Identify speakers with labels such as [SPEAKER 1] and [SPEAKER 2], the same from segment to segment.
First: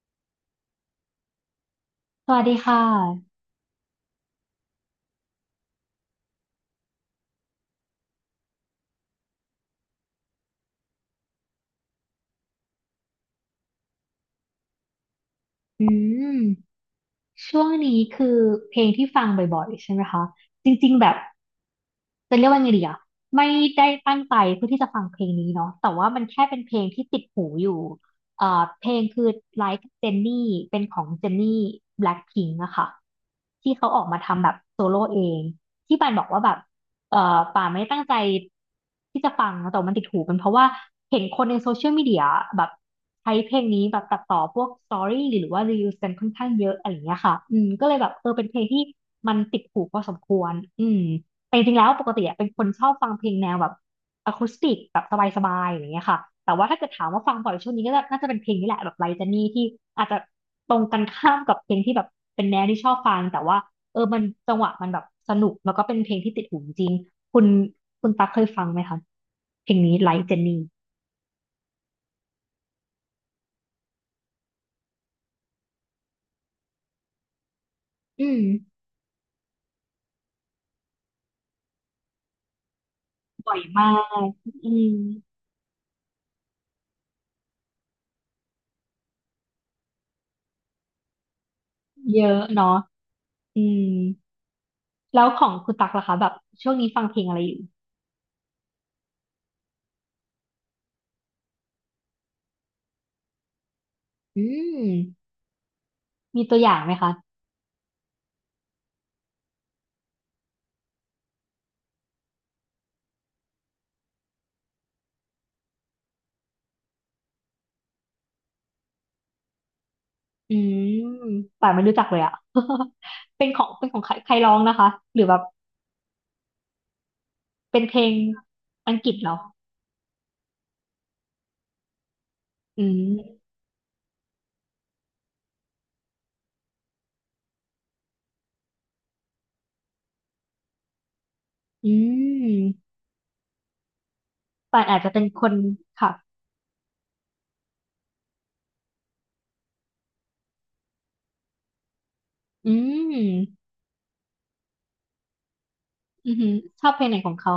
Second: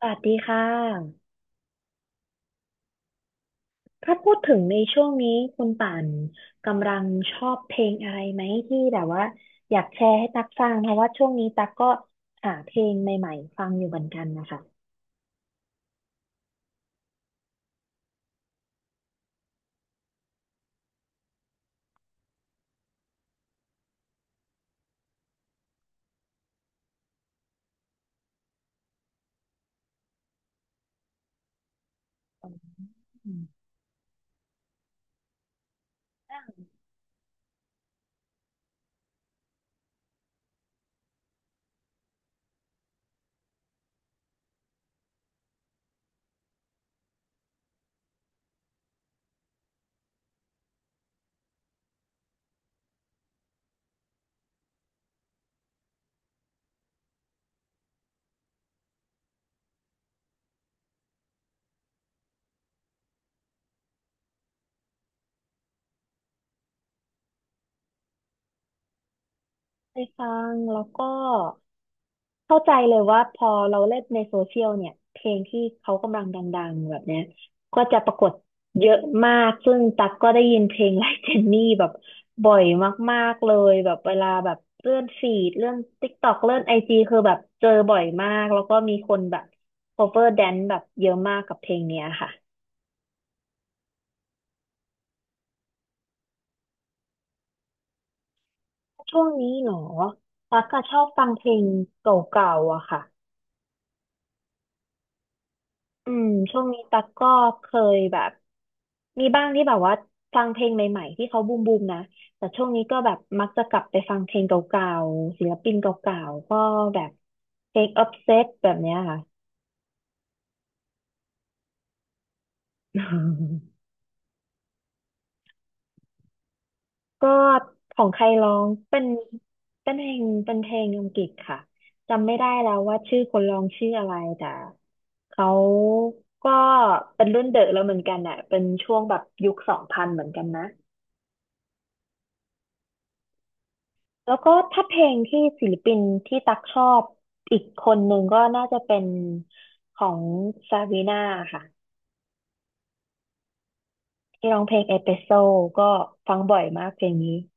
[SPEAKER 1] สวัสดีค่ะ
[SPEAKER 2] สวัสดีค่ะ
[SPEAKER 1] ถ้าพูดถึงในช่วงนี้คุณป่านกำลังชอบเพลงอะไรไหมที่แบบว่าอยากแชร์ให้ตักฟังเพราะว่าช่วงนี้ตักก็หาเพลงใหม่ๆฟังอยู่เหมือนกันนะคะ
[SPEAKER 2] อืมช่วงนี้คือเพลงที่ฟังบ่อยๆใช่ไหมคะ จริงๆแบบ จะเรียกว่าไงดีอ่ะไม่ได้ตั้งใจเพื่อที่จะฟังเพลงนี้เนาะแต่ว่ามันแค่เป็นเพลงที่ติดหูอยู่เอ่อเพลงคือ Like Jennie เป็นของ Jenny Blackpink อะค่ะที่เขาออกมาทำแบบโซโล่เองที่ปานบอกว่าแบบป่านไม่ได้ตั้งใจที่จะฟังแต่ว่ามันติดหูเป็นเพราะว่าเห็นคนในโซเชียลมีเดียแบบใช้เพลงนี้แบบตัดต่อพวกสตอรี่หรือว่ารีวิวกันค่อนข้างเยอะอะไรอย่างเงี้ยค่ะอืมก็เลยแบบเออเป็นเพลงที่มันติดหูพอสมควรอืม แต่จริงๆแล้วปกติอะเป็นคนชอบฟังเพลงแนวแบบอะคูสติกแบบสบายๆอย่างเงี้ยค่ะแต่ว่าถ้าเกิดถามว่าฟังบ่อยช่วงนี้ก็น่าจะเป็นเพลงนี้แหละแบบไลจานี่ที่อาจจะตรงกันข้ามกับเพลงที่แบบเป็นแนวที่ชอบฟังแต่ว่าเออมันจังหวะมันแบบสนุกแล้วก็เป็นเพลงที่ติดหูจริงคุณคุณตั๊กเคยฟังไหมคะเพลง
[SPEAKER 1] ไป
[SPEAKER 2] นี้ไล
[SPEAKER 1] ฟั
[SPEAKER 2] จา
[SPEAKER 1] ง
[SPEAKER 2] นี่
[SPEAKER 1] แล้วก็เข้าใจเลยว่าพอเราเล่นในโซเชียลเนี่ยเพลงที่เขากำลังดังๆแบบเนี้ยก็จะปราก
[SPEAKER 2] อื
[SPEAKER 1] ฏ
[SPEAKER 2] ม
[SPEAKER 1] เยอะมากซึ่งตักก็ได้ยินเพลงไลค์เจนนี่แบบบ่อยมากๆเล
[SPEAKER 2] บ่อย
[SPEAKER 1] ย
[SPEAKER 2] มา
[SPEAKER 1] แบบเว
[SPEAKER 2] ก
[SPEAKER 1] ลาแบบ
[SPEAKER 2] อื
[SPEAKER 1] เลื่
[SPEAKER 2] ม
[SPEAKER 1] อนฟีดเลื่อน TikTok เลื่อนไอจีคือแบบเจอบ่อยมากแล้วก็มีคนแบบ cover dance แบบเยอะมากกับเพลงเนี้ย
[SPEAKER 2] เย
[SPEAKER 1] ค่ะ
[SPEAKER 2] อะเนาะอืมแล้วของคุณตั๊กล่ะคะแบบช่วงนี้ฟังเพลงอะไรอยู่
[SPEAKER 1] ช่วงนี้เหรอตักก็ชอบฟังเพลงเก่าๆอะค่ะ
[SPEAKER 2] อืม
[SPEAKER 1] อืม
[SPEAKER 2] มีตั
[SPEAKER 1] ช่
[SPEAKER 2] ว
[SPEAKER 1] วง
[SPEAKER 2] อย่า
[SPEAKER 1] นี้
[SPEAKER 2] งไหม
[SPEAKER 1] ตั๊ก
[SPEAKER 2] คะ
[SPEAKER 1] ก็เคยแบบมีบ้างที่แบบว่าฟังเพลงใหม่ๆที่เขาบูมบูมนะแต่ช่วงนี้ก็แบบมักจะกลับไปฟังเพลงเก่าๆศิลปินเก่าๆก็แบบเพลง Obsessed แบบเนี้ยค่ะ
[SPEAKER 2] อืมป่านไม่รู้จักเลยอ่ะ
[SPEAKER 1] อื
[SPEAKER 2] เป็นของ
[SPEAKER 1] ม
[SPEAKER 2] เป็นของใครใครร้องนะคะหรือแบบ
[SPEAKER 1] ก็
[SPEAKER 2] เป็น
[SPEAKER 1] ข
[SPEAKER 2] เพล
[SPEAKER 1] อง
[SPEAKER 2] ง
[SPEAKER 1] ใครร้อง
[SPEAKER 2] อัง
[SPEAKER 1] เป็น
[SPEAKER 2] กฤษเหรอ
[SPEAKER 1] เป็นเพลงเป็นเพลงอังกฤษค่ะจำไม่ได้แล้ว
[SPEAKER 2] อื
[SPEAKER 1] ว่าชื่อคน
[SPEAKER 2] ม
[SPEAKER 1] ร้องชื่ออะไรแต่เขาก็เป็นรุ่นเดอะแล้วเหมือนกันอ่ะเป็นช่วงแบบยุค 2000เหมือนกันนะ
[SPEAKER 2] อืม
[SPEAKER 1] แล้วก็
[SPEAKER 2] ป่า
[SPEAKER 1] ถ้า
[SPEAKER 2] น
[SPEAKER 1] เพ
[SPEAKER 2] อาจ
[SPEAKER 1] ล
[SPEAKER 2] จะ
[SPEAKER 1] ง
[SPEAKER 2] เป็น
[SPEAKER 1] ที่
[SPEAKER 2] คน
[SPEAKER 1] ศิลปิน
[SPEAKER 2] ค่ะ
[SPEAKER 1] ที่ตักชอบอีกคนหนึ่งก็น่าจะเป็นของซาวีนาค่ะ
[SPEAKER 2] อืม
[SPEAKER 1] ที่ร้องเพลงเอสเปรสโซก็
[SPEAKER 2] อื
[SPEAKER 1] ฟั
[SPEAKER 2] อ
[SPEAKER 1] ง
[SPEAKER 2] หือ
[SPEAKER 1] บ่อย
[SPEAKER 2] ช
[SPEAKER 1] มา
[SPEAKER 2] อ
[SPEAKER 1] ก
[SPEAKER 2] บ
[SPEAKER 1] เพ
[SPEAKER 2] เพล
[SPEAKER 1] ล
[SPEAKER 2] ง
[SPEAKER 1] ง
[SPEAKER 2] ไหนขอ
[SPEAKER 1] นี้
[SPEAKER 2] งเขา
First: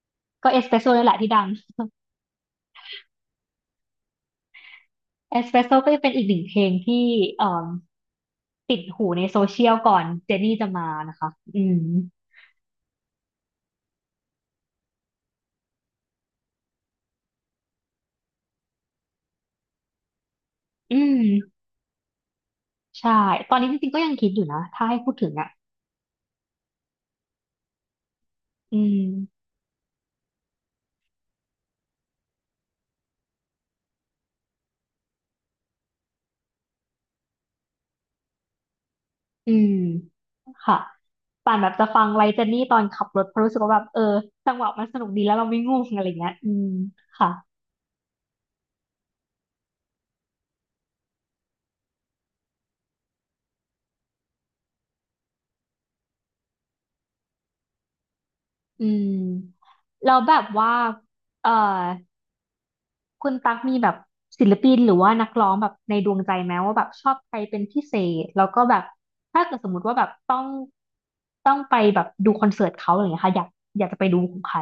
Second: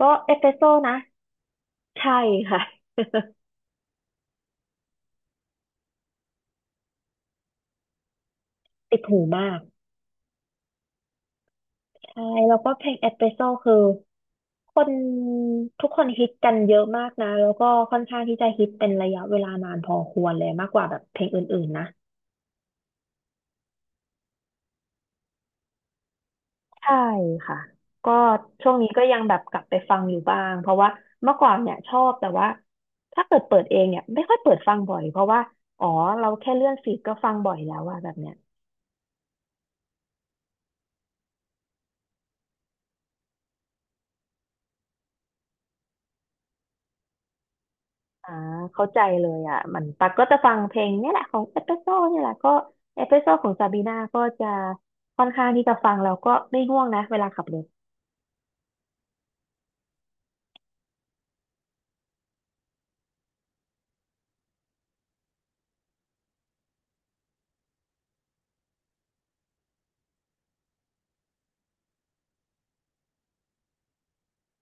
[SPEAKER 1] ก็เอสเปร
[SPEAKER 2] ก็
[SPEAKER 1] ส
[SPEAKER 2] เอ
[SPEAKER 1] โซ
[SPEAKER 2] สเปรสโซ่
[SPEAKER 1] นะ
[SPEAKER 2] นี่แหละที่ดัง
[SPEAKER 1] ใช่ค่ะ
[SPEAKER 2] เอสเปรสโซ่ก็จะเป็นอีกหนึ่งเพลงที่เอ่อติด
[SPEAKER 1] ติด
[SPEAKER 2] หู
[SPEAKER 1] หู
[SPEAKER 2] ในโซ
[SPEAKER 1] มาก
[SPEAKER 2] เชียลก่อนเจนนี่จะมานะคะอืม
[SPEAKER 1] ใช่แล้วก็เพลงเอสเปรสโซคือคนทุกคนฮิตกันเยอะมากนะแล้วก็ค่อนข้างที่จะฮิตเป็นระยะเวลานานพอควรเลยมากกว่าแบ
[SPEAKER 2] อื
[SPEAKER 1] บเพลงอ
[SPEAKER 2] ม
[SPEAKER 1] ื่นๆนะ
[SPEAKER 2] ใช่ตอนนี้จริงๆก็ยังคิดอยู่นะถ้าให้พูดถึงอ่ะ
[SPEAKER 1] ใช่ค่ะก็ช่วง
[SPEAKER 2] อื
[SPEAKER 1] นี้ก็
[SPEAKER 2] ม
[SPEAKER 1] ยังแบบกลับไปฟังอยู่บ้างเพราะว่าเมื่อก่อนเนี่ยชอบแต่ว่าถ้าเกิดเปิดเองเนี่ยไม่ค่อยเปิดฟังบ่อยเพราะว่าอ๋อเราแค่เลื่อนฟีดก็ฟังบ่อยแล้วอะแบบเนี้ย
[SPEAKER 2] อืมค่ะป่านแบบจะฟังไลเจนนี่ตอนขับรถเพราะรู้สึกว่าแบบเออจังหวะมันสนุกดีแล้วเราไม่ง่วงอะไรเงี้ยอืมค่ะ
[SPEAKER 1] อ่าเข้าใจเลยอ่ะมันปักก็จะฟังเพลงเนี่ยแหละของเอสเปรสโซ่เนี่ยแหละก็เอสเปรสโซ่ของซาบีนาก็จะค่อนข้างที่จะฟังแล้วก็ไม่ง่วงนะเวลาขับรถ
[SPEAKER 2] อืมแล้วแบบว่าเอ่อคุณตั๊กมีแบบศิลปินหรือว่านักร้องแบบในดวงใจไหมว่าแบบชอบใครเป็นพิเศษแล้วก็แบบถ้าเกิดสมมติว่าแบบต้องไปแบบดูคอนเสิร์ตเขาอะไรเงี้ยค่ะอยากจะไปดูของใคร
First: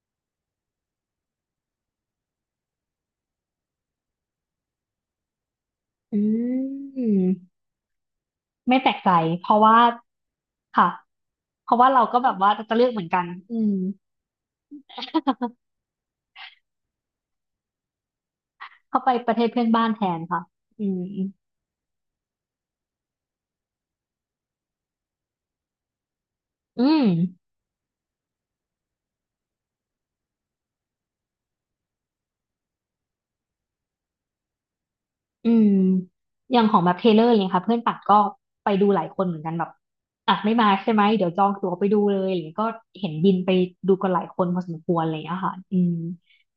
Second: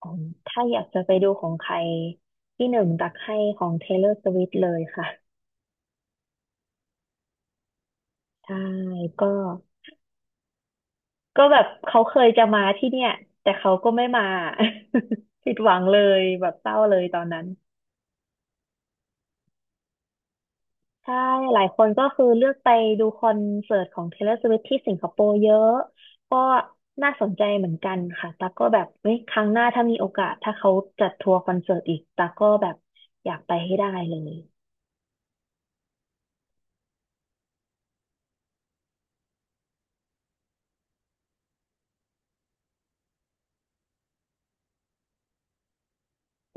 [SPEAKER 1] อ๋อถ้าอยากจะไปดูของใครที่หนึ่งตักให้ของ Taylor Swift เลยค่ะ
[SPEAKER 2] อืม
[SPEAKER 1] ใช่
[SPEAKER 2] ไม่แปลกใจ
[SPEAKER 1] ก็
[SPEAKER 2] เพราะว่าค่ะ
[SPEAKER 1] ก็แบบ
[SPEAKER 2] เพราะว่า
[SPEAKER 1] เขา
[SPEAKER 2] เรา
[SPEAKER 1] เค
[SPEAKER 2] ก็
[SPEAKER 1] ย
[SPEAKER 2] แบบ
[SPEAKER 1] จะ
[SPEAKER 2] ว่า
[SPEAKER 1] มา
[SPEAKER 2] จะเลื
[SPEAKER 1] ที่
[SPEAKER 2] อกเห
[SPEAKER 1] เนี่
[SPEAKER 2] มือ
[SPEAKER 1] ย
[SPEAKER 2] นกัน
[SPEAKER 1] แต่
[SPEAKER 2] อื
[SPEAKER 1] เขา
[SPEAKER 2] ม
[SPEAKER 1] ก็ไม่มา ผิดหวังเลยแบบเศร้าเลยตอนนั้น
[SPEAKER 2] เขาไปประเทศเพื่อนบ้านแทนค่ะอื
[SPEAKER 1] ใช่
[SPEAKER 2] ม
[SPEAKER 1] หลายคนก็คือเลือกไปดูคอนเสิร์ตของ Taylor Swift ที่สิงคโปร์เยอะก็
[SPEAKER 2] อืม
[SPEAKER 1] น่าสนใจเหมือนกันค่ะตากก็แบบเฮ้ยครั้งหน้าถ้ามีโอกาสถ้าเขาจัดทัวร์คอนเสิร์ตอีกตากก็แบบอยากไปให้ได้เลย
[SPEAKER 2] อืมอย่างของแบบเทเลอร์เลยค่ะ เพื่อนปัดก็ไปดูหลายคนเหมือนกันแบบอ่ะไม่มาใช่ไหม เดี๋ยวจองตั๋วไปดูเลยอะไรอย่างเงี้ยก็เห็นบินไปดูกันหลายคนพอสมควรอะไรอย่างเลยอะค่ะอืม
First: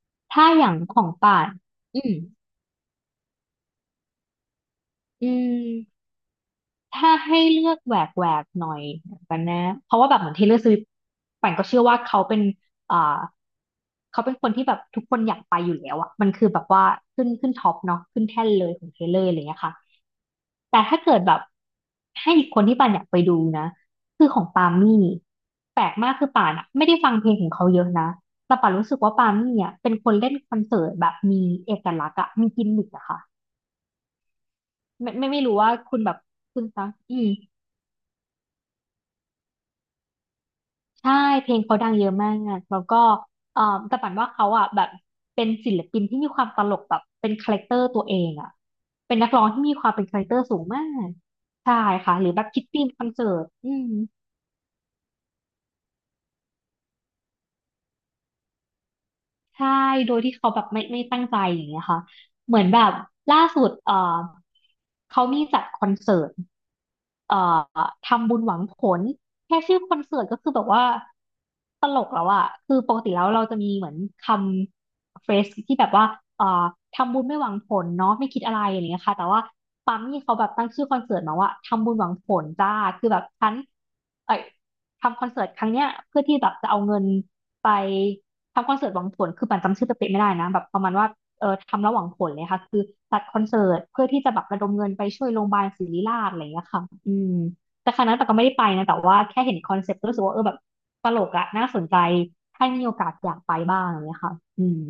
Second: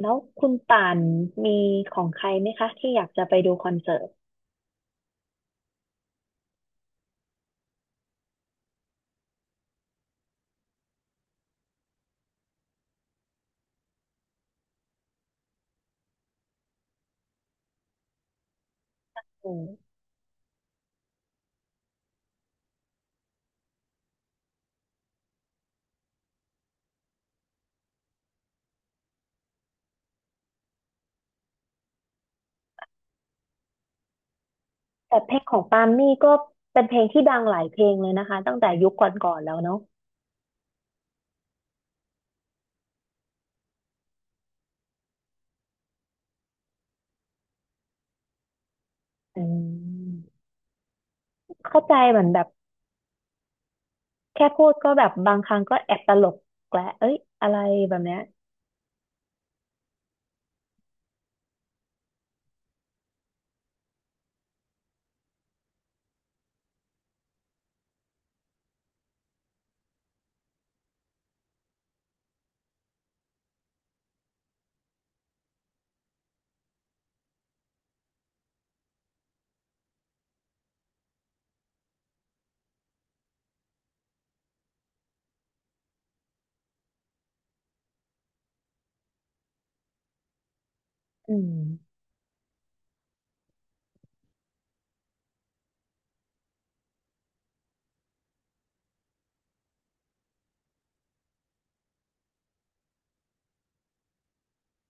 [SPEAKER 1] แล้ว
[SPEAKER 2] ถ้า
[SPEAKER 1] คุณ
[SPEAKER 2] อย่าง
[SPEAKER 1] ป่า
[SPEAKER 2] ข
[SPEAKER 1] น
[SPEAKER 2] องป่าน
[SPEAKER 1] มีข
[SPEAKER 2] อื
[SPEAKER 1] อง
[SPEAKER 2] ม
[SPEAKER 1] ใครไหมคะที่อยากจะไปดูคอนเสิร์ต
[SPEAKER 2] อืม ถ้าให้เลือกแหวกแหวกหน่อยกันนะเพราะว่าแบบเหมือน Taylor Swift ปั่นก็เชื่อว่าเขาเป็นอ่าเขาเป็นคนที่แบบทุกคนอยากไปอยู่แล้วอะมันคือแบบว่าขึ้นท็อปเนาะขึ้นแท่นเลยของ Taylor อร์อะไร
[SPEAKER 1] อื
[SPEAKER 2] เงี้ยค่ะ
[SPEAKER 1] ม
[SPEAKER 2] แต่ถ้าเกิดแบบให้อีกคนที่ป่านอยากไปดูนะคือของปามี่แปลกมากคือป่านอะไม่ได้ฟังเพลงของเขาเยอะนะแต่ป่านรู้สึกว่าปามี่อะเป็นคนเล่นคอนเสิร์ตแบบมีเอกลักษณ์อะมีกิมมิคอะค่ะไม่
[SPEAKER 1] แต่
[SPEAKER 2] ไม่
[SPEAKER 1] เพล
[SPEAKER 2] ไม่
[SPEAKER 1] งข
[SPEAKER 2] รู้
[SPEAKER 1] อง
[SPEAKER 2] ว่า
[SPEAKER 1] ปาล์ม
[SPEAKER 2] คุณแบ
[SPEAKER 1] มี่
[SPEAKER 2] บ
[SPEAKER 1] ก็
[SPEAKER 2] คุณ
[SPEAKER 1] เป็
[SPEAKER 2] ฟั
[SPEAKER 1] น
[SPEAKER 2] ง
[SPEAKER 1] เพลง
[SPEAKER 2] อื
[SPEAKER 1] ที่
[SPEAKER 2] ม
[SPEAKER 1] ดังหลายเพลงเลยนะคะตั้งแต่ยุคก่อนๆแล้วเนาะ
[SPEAKER 2] ใช่เพลงเขาดังเยอะมากอะแล้วก็เอ่อแต่ปันว่าเขาอ่ะแบบเป็นศิลปินที่มีความตลกแบบเป็นคาแรคเตอร์ตัวเองอ่ะเป็นนัก
[SPEAKER 1] อื
[SPEAKER 2] ร้องที่มีความเป็นคา
[SPEAKER 1] ม
[SPEAKER 2] แรคเตอร์สูงมากใช่
[SPEAKER 1] เข้าใจ
[SPEAKER 2] ค่ะ
[SPEAKER 1] เหมื
[SPEAKER 2] ห
[SPEAKER 1] อ
[SPEAKER 2] รื
[SPEAKER 1] น
[SPEAKER 2] อ
[SPEAKER 1] แบ
[SPEAKER 2] แบ
[SPEAKER 1] บ
[SPEAKER 2] บคิดธีมคอนเสิร์ตอืม
[SPEAKER 1] แค่พูดก็แบบบางครั้งก็แอบตลกแกละเอ้ยอะไรแบบเนี้ย
[SPEAKER 2] ใช่โดยที่เขาแบบไม่ตั้งใจอย่างเงี้ยค่ะเหมือนแบบล่าสุดเขามีจัดคอนเสิร์ต เอ่อทำบุญหวังผลแค่ชื่อคอนเสิร์ตก็คือแบบว่าตลกแล้วอะคือปกติแล้วเราจะมีเหมือนคำเฟสที่แบบว่าเอ่อทำบุญไม่หวังผลเนาะไม่คิดอะไรอย่างเงี้ยค่ะแต่ว่าปั๊มนี่เขาแบบตั้งชื่อคอนเสิร์ตมาว่าทำบุญหวังผลจ้าคือแบบฉันเอ้ยทำคอนเสิร์ตครั้งเนี้ยเพื่อที่แบบจะเอาเงินไปทำคอนเสิร์ตหวังผลคือปั่นจำชื่อเป๊ะๆไม่ได้นะแบบประมาณว่า
[SPEAKER 1] อืม
[SPEAKER 2] ทำระหว่างผลเลยค่ะคือจัดคอนเสิร์ตเพื่อที่จะแบบระดมเงินไปช่วยโรงพยาบาลศิริราชอะไรอย่างเงี้ยค่ะอืมแต่ครั้งนั้นแต่ก็ไม่ได้ไปนะแต่ว่าแค่เห็นคอนเซ็ปต์ก็รู้สึกว่าเออแบบตลกอะน่าสนใจถ้ามีโอกาสอยากไปบ้างอะไรอย่างเงี้ยค่ะอืม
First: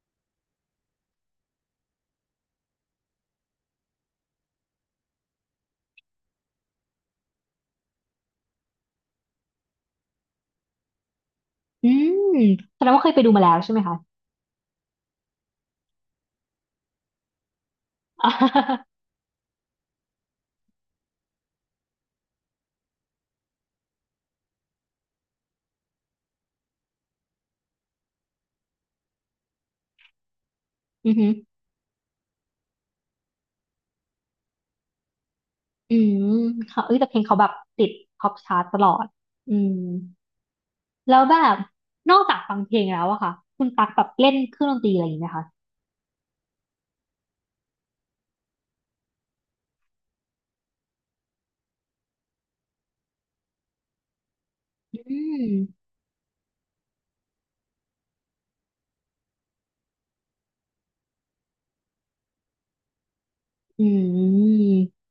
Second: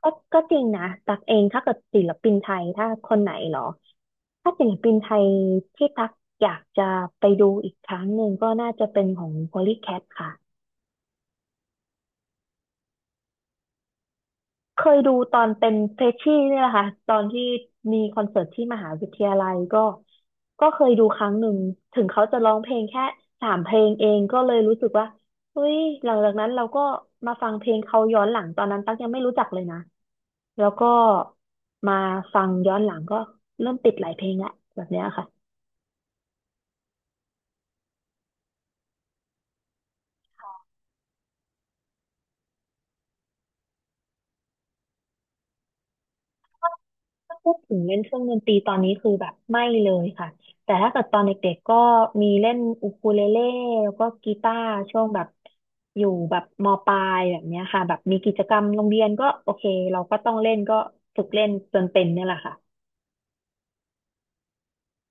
[SPEAKER 1] ก็ก็จริงนะตักเองถ้าเกิดศิลปินไทยถ้าคนไหนเหรอถ้าศิลปินไทยที่ตักอยากจะไปดูอีกครั้งหนึ่งก็น่าจะเป็นของ Polycat ค่ะ
[SPEAKER 2] อืมแสดงว่าเคยไปดูมาแล้วใช่ไหมคะ
[SPEAKER 1] เคยดูตอนเป็นเฟรชชี่เนี่ยแหละค่ะตอนที่มีคอน
[SPEAKER 2] อา
[SPEAKER 1] เสิร์ตที่มหาวิทยาลัยก็ก็เคยดูครั้งหนึ่งถึงเขาจะร้องเพลงแค่3 เพลงเองก็เลยรู้สึกว่าเฮ้ยหลังจากนั้นเราก็มาฟังเพลงเขาย้อนหลังตอนนั้นตั๊กยังไม่รู้จักเลยนะแล้วก็
[SPEAKER 2] อือหือ
[SPEAKER 1] มาฟังย้อนหลังก็เริ่มติดหลายเพลงแหละแบบเนี้ยค่ะ
[SPEAKER 2] อืมค่ะเอ้ยแต่เพลงเขาแบบติดท็อปชาร์ตตลอดอืมแล้วแบบนอกจากฟังเพลงแล้วอะค่ะคุณตักแบบเล่นเครื่องดนตรีอะไรอย่างนี้ไหมคะ
[SPEAKER 1] ถ้าพูดถึงเล่นเครื่องดนตรีตอนนี้คือแบบไม่เลยค่ะแต่ถ้าเกิดตอนเด็กๆก็มีเล่นอูคูเลเล่แล้วก็กีตาร์ช่
[SPEAKER 2] อื
[SPEAKER 1] วงแบบ
[SPEAKER 2] ม
[SPEAKER 1] อยู่แบบมปลายแบบเนี้ยค่ะแบบมีกิจกรรมโรงเรียนก็โอเคเราก็ต้องเล่นก็ฝึกเล่นจนเป็นเนี่ยแหละค่ะ
[SPEAKER 2] อืม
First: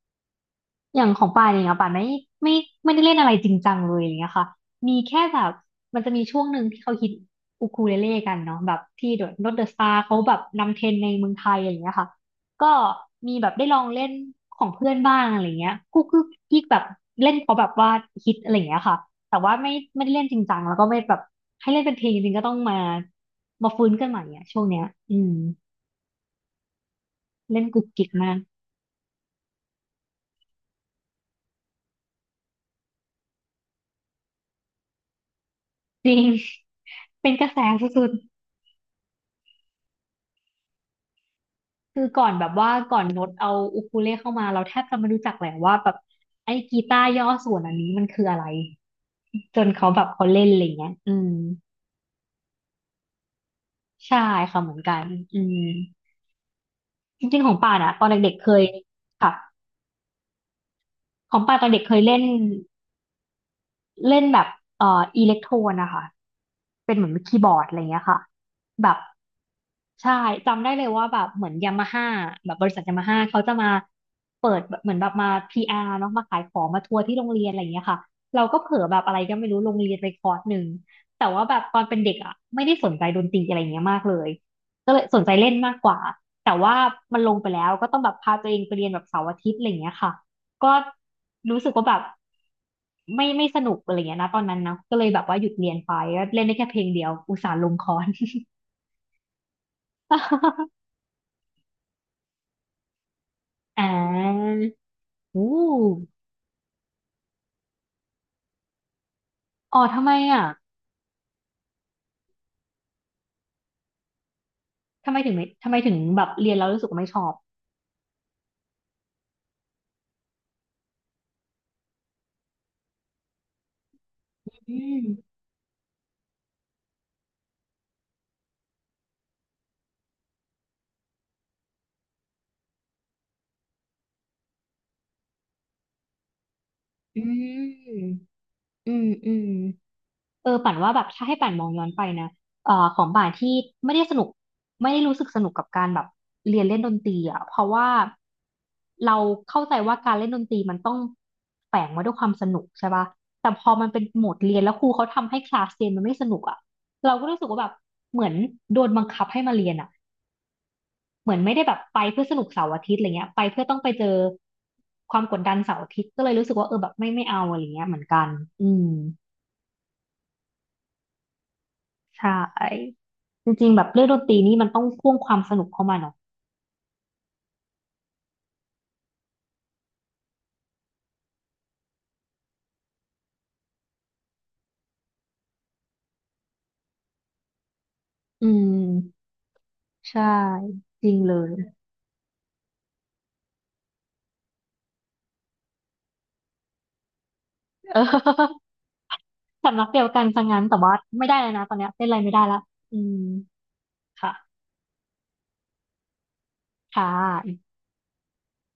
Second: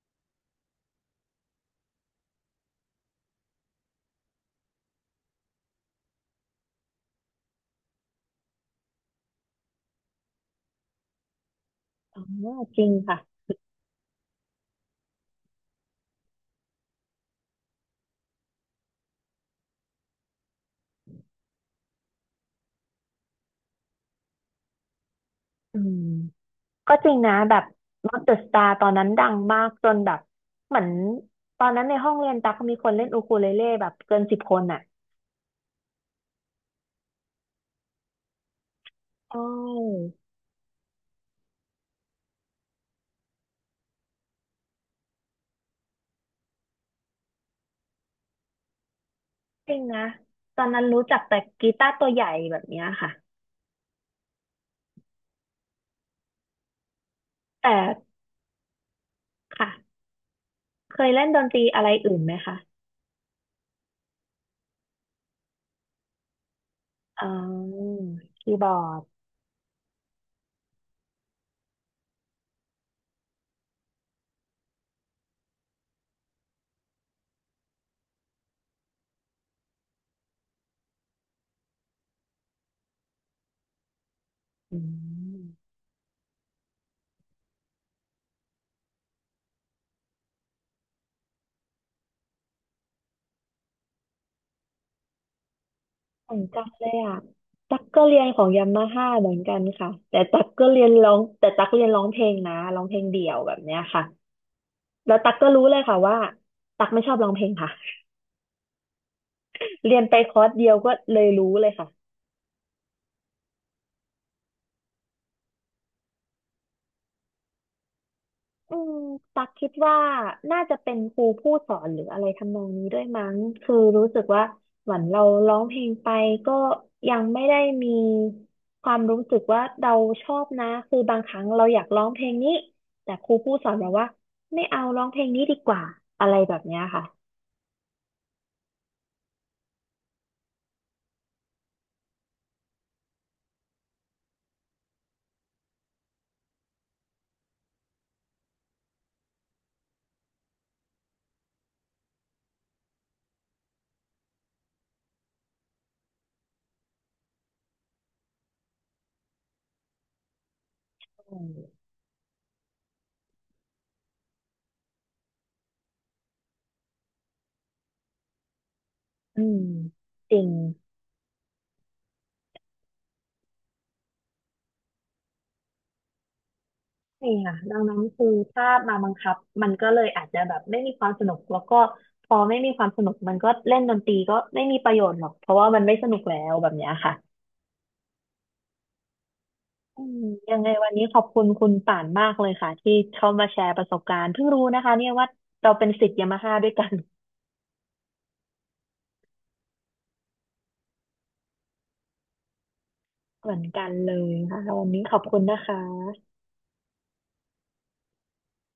[SPEAKER 2] อย่างของป่านเองอะป่านไม่ไม่ได้เล่นอะไรจริงจังเลยอย่างเงี้ยค่ะมีแค่แบบมันจะมีช่วงหนึ่งที่เขาฮิตอูคูเลเล่กันเนาะแบบที่เดอะโนดเดอะสตาร์เขาแบบนำเทรนด์ในเมืองไทยอย่างเงี้ยค่ะ
[SPEAKER 1] อ๋อ
[SPEAKER 2] ก็
[SPEAKER 1] จริงค่ะ
[SPEAKER 2] มีแบบได้ลองเล่นของเพื่อนบ้างอะไรเงี้ยกุ๊กกิ๊กกิ๊กแบบเล่นเขาแบบว่าฮิตอะไรเงี้ยค่ะแต่ว่าไม่ไม่ได้เล่นจริงจังแล้วก็ไม่แบบให้เล่นเป็นเพลงจริงๆก็ต้องมาฟื้นกันใหม่อะช่วงเนี้ยอืม
[SPEAKER 1] อืมก็จริงนะแบ
[SPEAKER 2] เล่
[SPEAKER 1] บ
[SPEAKER 2] นกุ๊กกิ๊ก
[SPEAKER 1] Not
[SPEAKER 2] มา
[SPEAKER 1] the
[SPEAKER 2] ก
[SPEAKER 1] Star ตอนนั้นดังมากจนแบบเหมือนตอนนั้นในห้องเรียนตักมีคนเล่นอูคูเลเล่แบบเกิน 10 คนอ่ะ
[SPEAKER 2] จริง เป็นกระแสสุด
[SPEAKER 1] ใช่
[SPEAKER 2] คือก่อนแบบว่าก่อนโน้ตเอาอูคูเลเข้ามาเราแทบจะไม่รู้จักแหละว่าแบบไอ้กีตาร์ย่อส่วนอันนี้มันคืออะไรจน
[SPEAKER 1] จริง
[SPEAKER 2] เขาแบ
[SPEAKER 1] นะ
[SPEAKER 2] บเขาเล่นอะ
[SPEAKER 1] ตอ
[SPEAKER 2] ไรอ
[SPEAKER 1] น
[SPEAKER 2] ย่าง
[SPEAKER 1] นั้น
[SPEAKER 2] เงี้ย
[SPEAKER 1] รู้
[SPEAKER 2] อื
[SPEAKER 1] จัก
[SPEAKER 2] ม
[SPEAKER 1] แต่กีตาร์ตัวใหญ่แบบเนี้ยค่ะ
[SPEAKER 2] ใช่ค่ะเหมือนกันอืมจริงๆของ
[SPEAKER 1] แต่
[SPEAKER 2] ป่านอะตอนเด็กๆเคยค่ะ
[SPEAKER 1] ค่ะเคยเล่น
[SPEAKER 2] ข
[SPEAKER 1] ด
[SPEAKER 2] อง
[SPEAKER 1] นต
[SPEAKER 2] ป่าน
[SPEAKER 1] รี
[SPEAKER 2] ตอนเด็
[SPEAKER 1] อะ
[SPEAKER 2] ก
[SPEAKER 1] ไร
[SPEAKER 2] เคย
[SPEAKER 1] อื่
[SPEAKER 2] เล่
[SPEAKER 1] น
[SPEAKER 2] น
[SPEAKER 1] ไหมคะ
[SPEAKER 2] เล่นแบบอิเล็กโทรนนะคะเป็นเหมือน
[SPEAKER 1] อ๋อ
[SPEAKER 2] คีย์บอร์ดอะไรเงี้ยค่ะ
[SPEAKER 1] คีย์บอ
[SPEAKER 2] แบบ
[SPEAKER 1] ร์ด
[SPEAKER 2] ใช่จำได้เลยว่าแบบเหมือนยามาฮ่าแบบบริษัทยามาฮ่าเขาจะมาเปิดแบบเหมือนแบบมา PR เนาะมาขายของมาทัวร์ที่โรงเรียนอะไรอย่างเงี้ยค่ะเราก็เผลอแบบอะไรก็ไม่รู้ลงเรียนไปคอร์สหนึ่งแต่ว่าแบบตอนเป็นเด็กอ่ะไม่ได้สนใจดนตรีอะไรอย่างเงี้ยมากเลย
[SPEAKER 1] อื
[SPEAKER 2] ก็เลยสนใจ
[SPEAKER 1] ม
[SPEAKER 2] เล่นมากกว่าแต่ว่ามันลงไปแล้วก็ต้องแบบพาตัวเองไปเรียนแบบเสาร์อาทิตย์อะไรอย่างเงี้ยค่ะก็รู้สึกว่าแบบไม่ไม่สนุกอะไรอย่างเงี้ยนะตอนนั้นนะก็เลยแบบว่าหยุดเรียนไปก็
[SPEAKER 1] เหมือ
[SPEAKER 2] เล่
[SPEAKER 1] น
[SPEAKER 2] นได้
[SPEAKER 1] กั
[SPEAKER 2] แค่
[SPEAKER 1] น
[SPEAKER 2] เพล
[SPEAKER 1] เล
[SPEAKER 2] ง
[SPEAKER 1] ย
[SPEAKER 2] เดียว
[SPEAKER 1] อ่ะ
[SPEAKER 2] อุตส่าห์ลง
[SPEAKER 1] ตั๊ก
[SPEAKER 2] คอ
[SPEAKER 1] ก็
[SPEAKER 2] ร์
[SPEAKER 1] เรียนของยามาฮ่าเหมือนกันค่ะแต่ตั๊กก็เรี
[SPEAKER 2] ส
[SPEAKER 1] ยนร้องแต่ตั๊กเรียนร้องเพลงนะร้องเพลงเดี่ยวแบบเนี้ย
[SPEAKER 2] อ่
[SPEAKER 1] ค่ะ
[SPEAKER 2] า
[SPEAKER 1] แล้วตั๊ก
[SPEAKER 2] โอ้
[SPEAKER 1] ก็รู้เลยค่ะว่าตั๊กไม่ชอบร้องเพลงค่ะ
[SPEAKER 2] อ๋อ
[SPEAKER 1] เรีย
[SPEAKER 2] ทำ
[SPEAKER 1] น
[SPEAKER 2] ไม
[SPEAKER 1] ไปค
[SPEAKER 2] อ่ะ
[SPEAKER 1] อร์สเดียวก็เลยรู้เลยค่ะ
[SPEAKER 2] ทำไมถึงไม่ทำไมถึงแบบเรียนแล้วรู้สึกว่าไม่ชอบ
[SPEAKER 1] อืมตักคิดว่าน่าจะเป็นครูผู้สอนหรืออะไรทำนองนี้ด้วยมั้งคือรู้สึกว่า
[SPEAKER 2] อื
[SPEAKER 1] เหมือนเรา
[SPEAKER 2] ม
[SPEAKER 1] ร้องเพลงไปก็ยังไม่ได้มีความรู้สึกว่าเราชอบนะคือบางครั้งเราอยากร้องเพลงนี้แต่ครูผู้สอนบอกว่าไม่เอาร้องเพลงนี้ดีกว่า อะไรแบบเนี้ยค่ะ
[SPEAKER 2] อืมอืมอืมเออป่านว่าแบบถ้าให้ป่านมองย้อนไปนะของป่านที่ไม่ได้สนุกไม่ได้รู้สึกสนุกกับการแบบเรียนเล่นดนตรีอ่ะเพราะว่าเราเข้าใจว่าการเล่นดนตรีมันต้องแฝงมาด้วยความสนุกใช่ป่ะแต่พอมันเป็นโหมดเรียนแล้วครูเขาทำให้คลาสเรียนมันไม่สนุกอ่ะเราก็รู้สึกว่าแบบเหมือนโดนบังคับให้มาเรียนอ่ะ เห
[SPEAKER 1] อื
[SPEAKER 2] มือนไม่ได้แบบ
[SPEAKER 1] ม
[SPEAKER 2] ไปเพื่อสนุกเสาร์อาทิตย์อะไรเงี้ยไปเพื่อต้องไปเจอความกดดันเสาร์อาทิตย์ก็เลยรู้สึกว่าเออแบบไม่ไม่เอาอะไรเงี้ยเหมือนกันอืม
[SPEAKER 1] อืม จริง
[SPEAKER 2] ใช่จริงๆแบบเรื่องดนตรีนี่มันต้องพ่วงความสนุกเข้ามาเนาะ
[SPEAKER 1] ใช่ค่ะดังนั้นคือถ้ามาบังคับมันก็เลยอาจจะแบบไม่มีความสนุกแล้วก็พอไม่มีความสนุกมันก็เล่นดนตรีก็ไม่มีประโยชน์หรอกเพราะว่ามันไม่สนุกแล้วแบบเนี้ยค่ะ
[SPEAKER 2] อืม
[SPEAKER 1] อืม
[SPEAKER 2] ใช่
[SPEAKER 1] ยังไงวันนี้
[SPEAKER 2] จริ
[SPEAKER 1] ข
[SPEAKER 2] ง
[SPEAKER 1] อบ
[SPEAKER 2] เล
[SPEAKER 1] คุณ
[SPEAKER 2] ย
[SPEAKER 1] คุณ ป่านมากเลยค่ะที่เข้ามาแชร์ประสบการณ์เพิ่งรู้นะคะเนี่ยว่าเราเป็นศิษย์ยามาฮ่าด้วยกัน
[SPEAKER 2] เออสำนักเดียวกันซะงั้นแต่ว่าไม่ได้เลยนะตอนเนี้ยเต้นอะไรไม่ได้ละอืม
[SPEAKER 1] เหมือนกันเลย
[SPEAKER 2] ค่ะ
[SPEAKER 1] ค่ะวันนี้ขอบคุณนะคะ
[SPEAKER 2] ค่ะ